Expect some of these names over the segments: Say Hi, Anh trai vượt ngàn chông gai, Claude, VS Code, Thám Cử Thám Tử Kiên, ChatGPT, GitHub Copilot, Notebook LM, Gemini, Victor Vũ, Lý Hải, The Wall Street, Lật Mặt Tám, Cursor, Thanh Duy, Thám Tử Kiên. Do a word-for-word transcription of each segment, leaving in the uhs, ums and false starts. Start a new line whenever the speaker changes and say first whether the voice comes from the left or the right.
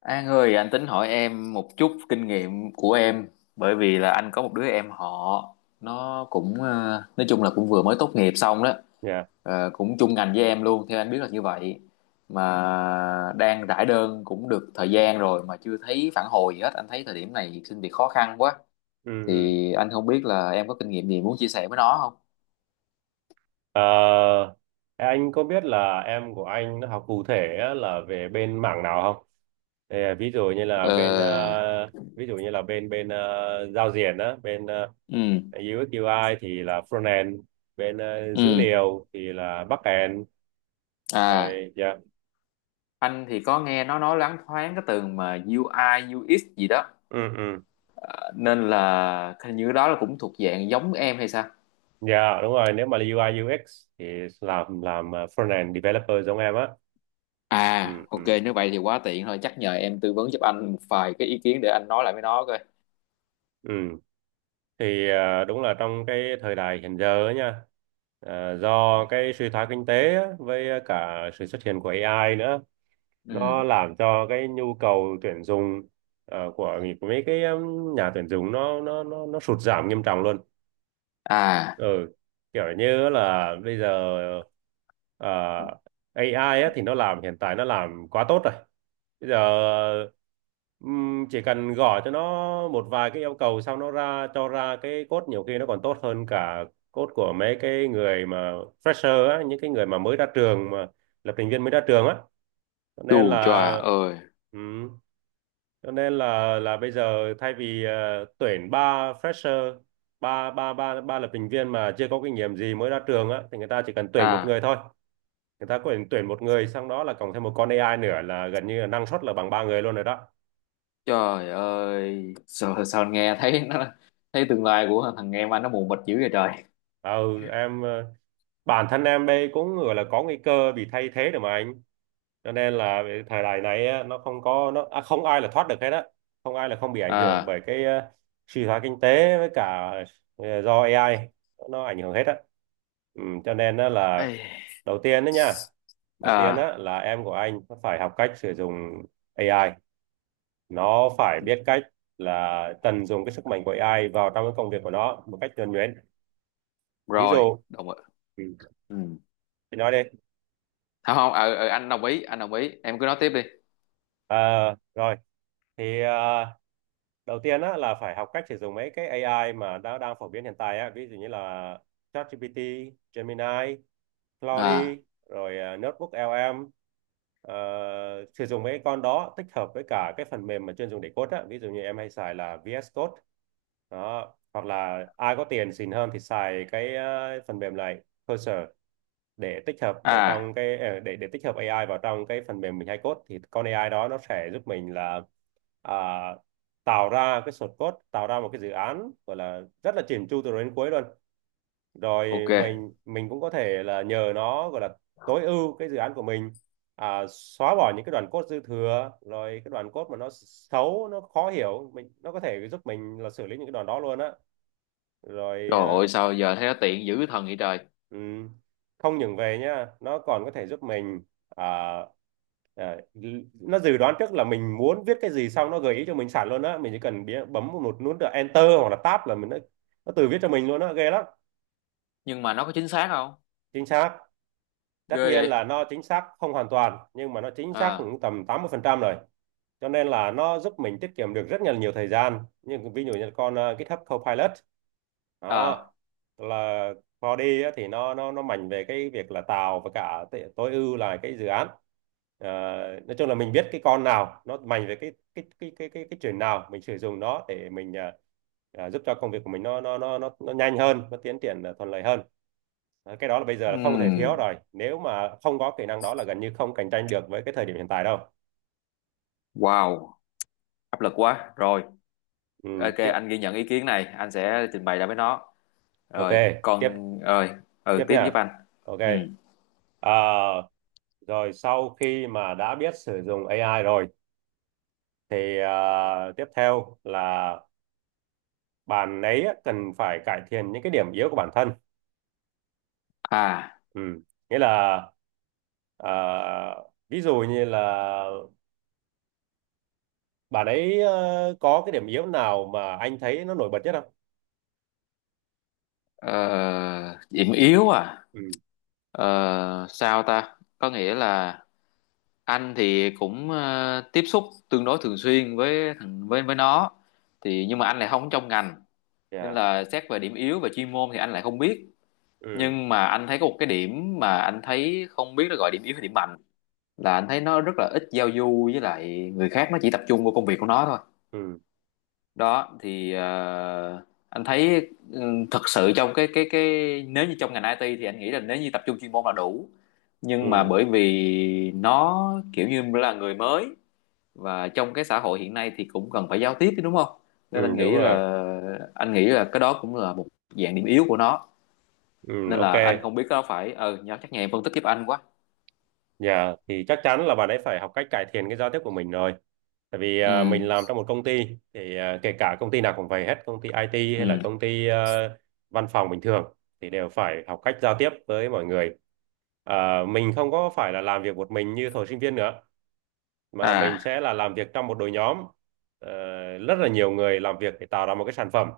left: An ơi, anh tính hỏi em một chút kinh nghiệm của em, bởi vì là anh có một đứa em họ nó cũng ờ, nói chung là cũng vừa mới tốt nghiệp xong đó.
right: Dạ.
left: Ờ, cũng chung ngành với em luôn, theo anh biết là như vậy, mà đang rải đơn cũng được thời gian rồi mà chưa thấy phản hồi gì hết. Anh thấy thời điểm này xin việc khó khăn quá,
right: Ừ. ừ.
left: thì anh không biết là em có kinh nghiệm gì muốn chia sẻ với nó không?
right: Ờ, anh có biết là em của anh nó học cụ thể á, là về bên mảng nào không? Thì, à, ví dụ như là bên ờ,
left: Ờ,
right: ví dụ như là bên bên ờ, giao diện á, bên ờ,
left: ừ,
right: iu ếch iu ai thì là frontend, bên ờ, dữ
left: ừ,
right: liệu thì là backend.
left: à
right: Rồi dạ.
left: anh thì có nghe nó nói loáng thoáng cái từ mà u i u ích gì đó.
right: Ừ ừ.
left: À, nên là hình như đó là cũng thuộc dạng giống em hay sao.
right: Dạ đúng rồi, nếu mà là iu ai iu ếch thì làm làm ờ, frontend developer giống em á. Ừ
left: À ok,
right: ừ.
left: nếu vậy thì quá tiện thôi, chắc nhờ em tư vấn giúp anh một vài cái ý kiến để anh nói lại với nó coi.
right: Ừ. thì à, đúng là trong cái thời đại hiện giờ ấy nha, à, do cái suy thoái kinh tế á, với à, cả sự xuất hiện của a i nữa, nó
left: ừ
right: làm cho cái nhu cầu tuyển dụng, à, của, của mấy cái um, nhà tuyển dụng nó nó nó nó sụt giảm nghiêm trọng luôn.
left: à
right: Ừ, kiểu như là bây giờ ờ, a i á, thì nó làm, hiện tại nó làm quá tốt rồi. Bây giờ ừm, chỉ cần gọi cho nó một vài cái yêu cầu sau nó ra cho ra cái code, nhiều khi nó còn tốt hơn cả code của mấy cái người mà fresher á, những cái người mà mới ra trường, mà lập trình viên mới ra trường á, cho
left: Chù
right: nên
left: chà
right: là.
left: ơi.
right: Ừ, cho nên là là bây giờ thay vì ờ, tuyển ba fresher, ba ba ba ba lập trình viên mà chưa có kinh nghiệm gì mới ra trường á, thì người ta chỉ cần tuyển một
left: à
right: người thôi. Người ta có thể tuyển một người, xong đó là cộng thêm một con a i nữa là gần như là năng suất là bằng ba người luôn rồi đó.
left: Trời ơi, sao, sao anh nghe thấy nó, thấy tương lai của thằng em anh nó mù mịt dữ vậy trời.
right: Ừ, em ờ, bản thân em đây cũng gọi là có nguy cơ bị thay thế được mà anh. Cho nên là về thời đại này á, nó không có nó à, không ai là thoát được hết á, không ai là không bị ảnh hưởng
left: à
right: bởi cái ờ, suy thoái kinh tế với cả ờ, do ây ai, nó ảnh hưởng hết á. Ừ, cho nên á là
left: Ấy.
right: đầu tiên đó nha. Đầu tiên
left: à
right: á, là em của anh phải học cách sử dụng ây ai, nó phải biết cách là tận dụng cái sức mạnh của ây ai vào trong cái công việc của nó một cách nhuần nhuyễn. Ví
left: Rồi,
right: dụ,
left: đồng ý.
right: ừ,
left: ừ.
right: chị nói đi.
left: Không không, ờ, ờ, anh đồng ý, anh đồng ý em cứ nói tiếp đi.
right: Ờ, Rồi, thì à, đầu tiên á, là phải học cách sử dụng mấy cái a i mà đã đang phổ biến hiện tại á, ví dụ như là ChatGPT, Gemini, Claude,
left: à
right: rồi à, Notebook lờ em. Ờ, Sử dụng mấy con đó tích hợp với cả cái phần mềm mà chuyên dùng để code á, ví dụ như em hay xài là vi ét Code đó, hoặc là ai có tiền xịn hơn thì xài cái ờ, phần mềm này Cursor, để tích hợp vào
left: à
right: trong cái ờ, để để tích hợp a i vào trong cái phần mềm mình hay code, thì con a i đó nó sẽ giúp mình là à, tạo ra cái source code, tạo ra một cái dự án gọi là rất là chỉn chu từ đầu đến cuối luôn. Rồi
left: ok.
right: mình mình cũng có thể là nhờ nó gọi là tối ưu cái dự án của mình, à, xóa bỏ những cái đoạn code dư thừa, rồi cái đoạn code mà nó xấu, nó khó hiểu mình, nó có thể giúp mình là xử lý những cái đoạn đó luôn á. Rồi
left: Trời ơi,
right: à,
left: sao giờ thấy nó tiện dữ thần vậy trời.
right: ừm, không những về nhá, nó còn có thể giúp mình à, đấy, nó dự đoán trước là mình muốn viết cái gì, xong nó gợi ý cho mình sẵn luôn á, mình chỉ cần bấm một nút là enter hoặc là tab là mình nó, nó tự viết cho mình luôn á, ghê lắm.
left: Nhưng mà nó có chính xác không?
right: Chính xác. Tất
left: Ghê
right: nhiên
left: vậy.
right: là nó chính xác không hoàn toàn, nhưng mà nó chính xác
left: à
right: cũng tầm tám mươi phần trăm rồi. Cho nên là nó giúp mình tiết kiệm được rất là nhiều thời gian, nhưng ví dụ như con ờ, GitHub Copilot đó,
left: à
right: là Claude á, thì nó nó nó mạnh về cái việc là tạo và cả t- tối ưu là cái dự án. Ờ, nói chung là mình biết cái con nào nó mạnh về cái cái cái cái cái cái chuyện nào, mình sử dụng nó để mình ờ, ờ, giúp cho công việc của mình nó nó nó nó, nó nhanh hơn, nó tiến triển ờ, thuận lợi hơn. Ờ, cái đó là bây giờ là không thể thiếu
left: ừm,
right: rồi, nếu mà không có kỹ năng đó là gần như không cạnh tranh được với cái thời điểm hiện tại đâu.
left: wow, áp lực quá rồi.
right: Ừ,
left: Ok,
right: tiếp.
left: anh ghi nhận ý kiến này, anh sẽ trình bày ra với nó.
right: Ok,
left: Rồi
right: tiếp.
left: còn, rồi, ừ,
right: Tiếp
left: tiếp giúp
right: nha.
left: anh.
right: Ok.
left: ừ
right: à, Rồi sau khi mà đã biết sử dụng a i rồi thì à, tiếp theo là bạn ấy cần phải cải thiện những cái điểm yếu của bản thân.
left: à
right: Ừ, nghĩa là à, ví dụ như là bạn ấy ờ, có cái điểm yếu nào mà anh thấy nó nổi bật nhất không?
left: ờ, Điểm yếu à.
right: Ừ.
left: Ờ, sao ta, có nghĩa là anh thì cũng ờ, tiếp xúc tương đối thường xuyên với thằng với với nó, thì nhưng mà anh lại không trong ngành, nên
right: Dạ.
left: là xét về điểm yếu về chuyên môn thì anh lại không biết.
right: Ừ.
left: Nhưng mà anh thấy có một cái điểm mà anh thấy không biết nó gọi điểm yếu hay điểm mạnh, là anh thấy nó rất là ít giao du với lại người khác, nó chỉ tập trung vào công việc của nó thôi.
right: Ừ.
left: Đó thì ờ, anh thấy ừ, thật sự trong cái cái cái nếu như trong ngành i tê thì anh nghĩ là nếu như tập trung chuyên môn là đủ, nhưng mà
right: Ừ.
left: bởi vì nó kiểu như là người mới và trong cái xã hội hiện nay thì cũng cần phải giao tiếp chứ, đúng không.
right: Ừ,
left: Nên anh
right: đúng
left: nghĩ
right: rồi.
left: là, anh nghĩ là cái đó cũng là một dạng điểm yếu của nó,
right: Ừ.
left: nên
right: Ok.
left: là anh không biết có phải ờ ừ, chắc nhà em phân tích giúp anh quá.
right: Dạ, thì chắc chắn là bạn ấy phải học cách cải thiện cái giao tiếp của mình rồi. Tại vì
left: ừ
right: à, mình làm trong một công ty, thì à, kể cả công ty nào cũng vậy hết, công ty ai ti hay là
left: ừ
right: công ty à, văn phòng bình thường, thì đều phải học cách giao tiếp với mọi người. À, mình không có phải là làm việc một mình như thời sinh viên nữa, mà mình
left: à
right: sẽ là làm việc trong một đội nhóm. Ờ, Rất là nhiều người làm việc để tạo ra một cái sản phẩm.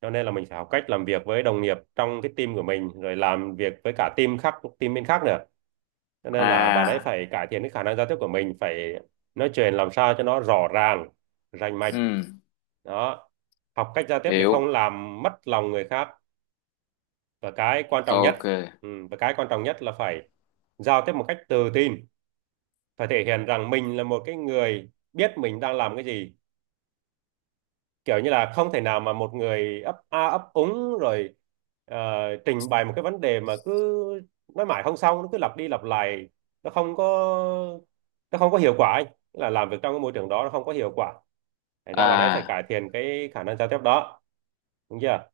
right: Cho nên là mình phải học cách làm việc với đồng nghiệp trong cái team của mình, rồi làm việc với cả team khác, team bên khác nữa. Cho nên là bạn ấy
left: à
right: phải cải thiện cái khả năng giao tiếp của mình, phải nói chuyện làm sao cho nó rõ ràng, rành mạch
left: ừ
right: đó. Học cách giao tiếp để không
left: Hiểu.
right: làm mất lòng người khác. Và cái quan trọng
left: Ok.
right: nhất, ừ, và cái quan trọng nhất là phải giao tiếp một cách tự tin, phải thể hiện rằng mình là một cái người biết mình đang làm cái gì. Kiểu như là không thể nào mà một người ấp a ấp úng rồi ờ, trình bày một cái vấn đề mà cứ nói mãi không xong, nó cứ lặp đi lặp lại, nó không có nó không có hiệu quả ấy. Tức là làm việc trong cái môi trường đó nó không có hiệu quả, thành ra bạn ấy phải
left: à
right: cải thiện cái khả năng giao tiếp đó, đúng chưa?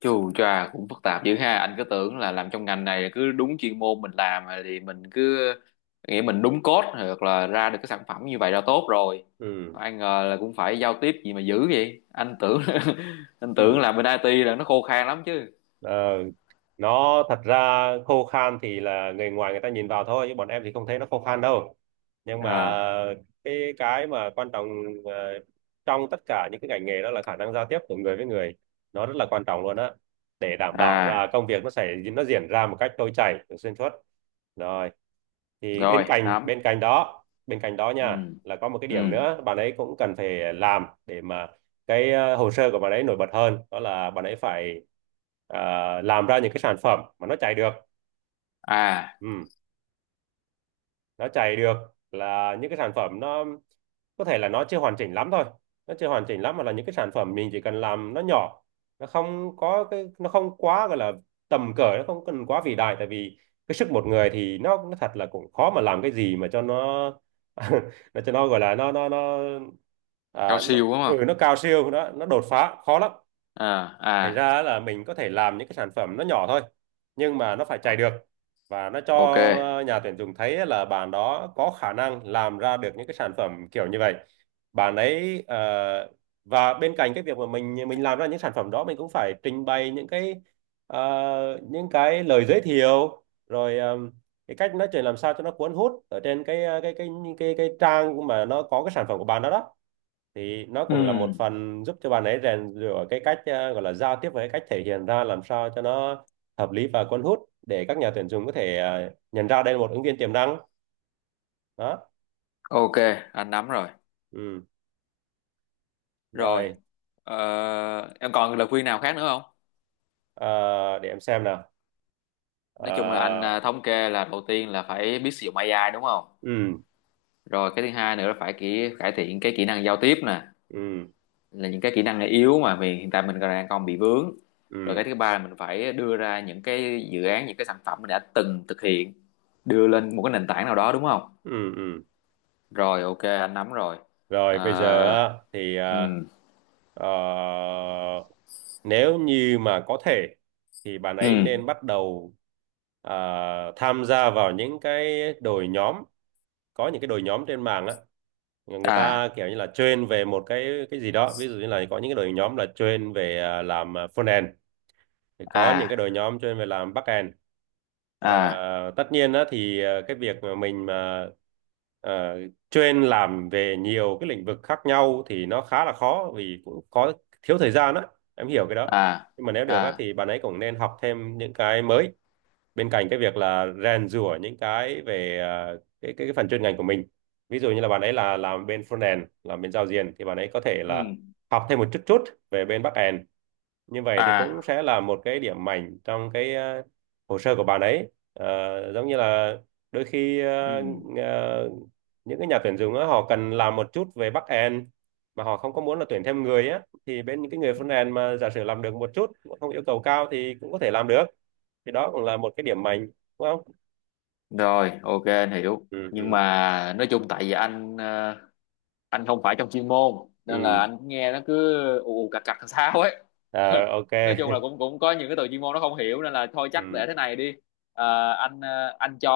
left: Chù chà, cũng phức tạp dữ ha, anh cứ tưởng là làm trong ngành này cứ đúng chuyên môn mình làm thì mình cứ nghĩ mình đúng code hoặc là ra được cái sản phẩm như vậy là tốt rồi.
right: Ừ.
left: Ai ngờ là cũng phải giao tiếp gì mà dữ vậy. Anh tưởng anh tưởng
right: Ừ.
left: là bên i tê là nó khô khan lắm chứ.
right: Ờ, nó thật ra khô khan thì là người ngoài người ta nhìn vào thôi, chứ bọn em thì không thấy nó khô khan đâu. Nhưng mà
left: à
right: cái cái mà quan trọng ờ, trong tất cả những cái ngành nghề đó là khả năng giao tiếp của người với người, nó rất là quan trọng luôn á, để đảm bảo
left: à
right: là công việc nó xảy nó diễn ra một cách trôi chảy xuyên suốt. Rồi thì
left: Rồi,
right: bên cạnh
left: nắm.
right: bên cạnh đó bên cạnh đó
left: ừ
right: nha, là có một cái
left: ừ
right: điểm nữa bạn ấy cũng cần phải làm để mà cái ờ, hồ sơ của bạn ấy nổi bật hơn, đó là bạn ấy phải ờ, làm ra những cái sản phẩm mà nó chạy được.
left: à
right: Ừ, nó chạy được, là những cái sản phẩm nó có thể là nó chưa hoàn chỉnh lắm thôi, nó chưa hoàn chỉnh lắm mà là những cái sản phẩm mình chỉ cần làm nó nhỏ, nó không có cái nó không quá, gọi là tầm cỡ, nó không cần quá vĩ đại, tại vì cái sức một người thì nó nó thật là cũng khó mà làm cái gì mà cho nó nó cho nó gọi là nó nó nó
left: Cao
right: à, nó
left: siêu đúng không.
right: ừ, nó cao siêu, nó nó đột phá khó lắm.
left: à
right: Thành
left: à
right: ra là mình có thể làm những cái sản phẩm nó nhỏ thôi, nhưng mà nó phải
left: Ờ,
right: chạy được, và nó cho
left: ok.
right: ờ, nhà tuyển dụng thấy là bạn đó có khả năng làm ra được những cái sản phẩm kiểu như vậy. bạn ấy ờ, và bên cạnh cái việc mà mình mình làm ra những sản phẩm đó, mình cũng phải trình bày những cái ờ, những cái lời giới thiệu, rồi ờ, cái cách nói chuyện làm sao cho nó cuốn hút ở trên cái ờ, cái cái cái cái, trang mà nó có cái sản phẩm của bạn đó đó. Thì nó
left: ừ
right: cũng là một phần giúp cho bạn ấy rèn rũa cái cách ờ, gọi là giao tiếp với cái cách thể hiện ra làm sao cho nó hợp lý và cuốn hút, để các nhà tuyển dụng có thể ờ, nhận ra đây là một ứng viên tiềm năng đó.
left: Ok, anh nắm rồi.
right: Ừ.
left: Rồi,
right: Rồi.
left: ờ, em còn lời khuyên nào khác nữa không?
right: Ờ, để em xem nào.
left: Nói
right: Ờ.
left: chung là anh à, thống kê là đầu tiên là phải biết sử dụng ây ai đúng không?
right: Ừ.
left: Rồi cái thứ hai nữa là phải kỹ, cải thiện cái kỹ năng giao tiếp nè,
right: Ừ.
left: là những cái kỹ năng yếu mà mình hiện tại mình còn đang còn bị vướng. Rồi cái
right: Ừ.
left: thứ ba là mình phải đưa ra những cái dự án, những cái sản phẩm mình đã từng thực hiện, đưa lên một cái nền tảng nào đó đúng không?
right: Ừ. Ừ.
left: Rồi ok, anh nắm rồi.
right: Rồi bây giờ
left: Ờ,
right: á, thì
left: ừ,
right: ờ, ờ, nếu như mà có thể thì bạn ấy
left: ừ,
right: nên bắt đầu ờ, tham gia vào những cái đội nhóm. Có những cái đội nhóm trên mạng á, người
left: à,
right: ta kiểu như là train về một cái cái gì đó, ví dụ như là có những cái đội nhóm là train về à, làm à, front end, thì có những
left: à,
right: cái đội nhóm train về làm back end.
left: à,
right: À, tất nhiên á thì à, cái việc mà mình mà à, train làm về nhiều cái lĩnh vực khác nhau thì nó khá là khó, vì cũng có thiếu thời gian á, em hiểu cái đó.
left: à,
right: Nhưng mà nếu được á
left: à,
right: thì bạn ấy cũng nên học thêm những cái mới, bên cạnh cái việc là rèn giũa những cái về à, cái, cái cái phần chuyên ngành của mình. Ví dụ như là bạn ấy là làm bên frontend, làm bên giao diện, thì bạn ấy có thể là
left: ừ.
right: học thêm một chút chút về bên backend. Như vậy thì cũng
left: À,
right: sẽ là một cái điểm mạnh trong cái à, hồ sơ của bạn ấy. Ờ, giống như là đôi khi à,
left: ừ.
right: à, những cái nhà tuyển dụng á, họ cần làm một chút về backend mà họ không có muốn là tuyển thêm người á, thì bên những cái người frontend mà giả sử làm được một chút, không yêu cầu cao thì cũng có thể làm được, thì đó cũng là một cái điểm mạnh, đúng không?
left: Rồi, ok, anh hiểu.
right: Ừ.
left: Nhưng
right: Ừ.
left: mà nói chung tại vì anh ờ, anh không phải trong chuyên môn nên là
right: Ừ.
left: anh nghe nó cứ ù ù cặc cặc làm sao ấy.
right: À, ok.
left: Nói chung là cũng cũng có những cái từ chuyên môn nó không hiểu nên là thôi chắc để
right: Ừ.
left: thế này đi. Ờ, anh ờ, anh cho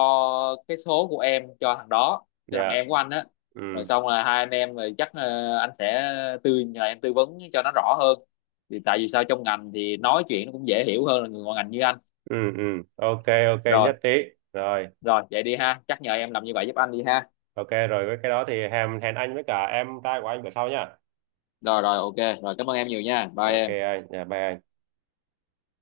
left: cái số của em cho thằng đó, cho thằng
right: Dạ.
left: em của anh á.
right: Ừ.
left: Rồi xong là hai anh em rồi chắc ờ, anh sẽ tư nhờ em tư vấn cho nó rõ hơn. Thì tại vì sao trong ngành thì nói chuyện nó cũng dễ hiểu hơn là người ngoài ngành như anh.
right: Ừ. Ừ. Ok, ok,
left: Rồi.
right: nhất trí. Rồi.
left: Rồi vậy đi ha, chắc nhờ em làm như vậy giúp anh đi ha.
right: Ok, rồi với cái đó thì hẹn hẹn anh với cả em trai của anh bữa sau nha.
left: Rồi rồi, ok rồi, cảm ơn em nhiều nha, bye
right: Ok
left: em.
right: anh, dạ bye anh.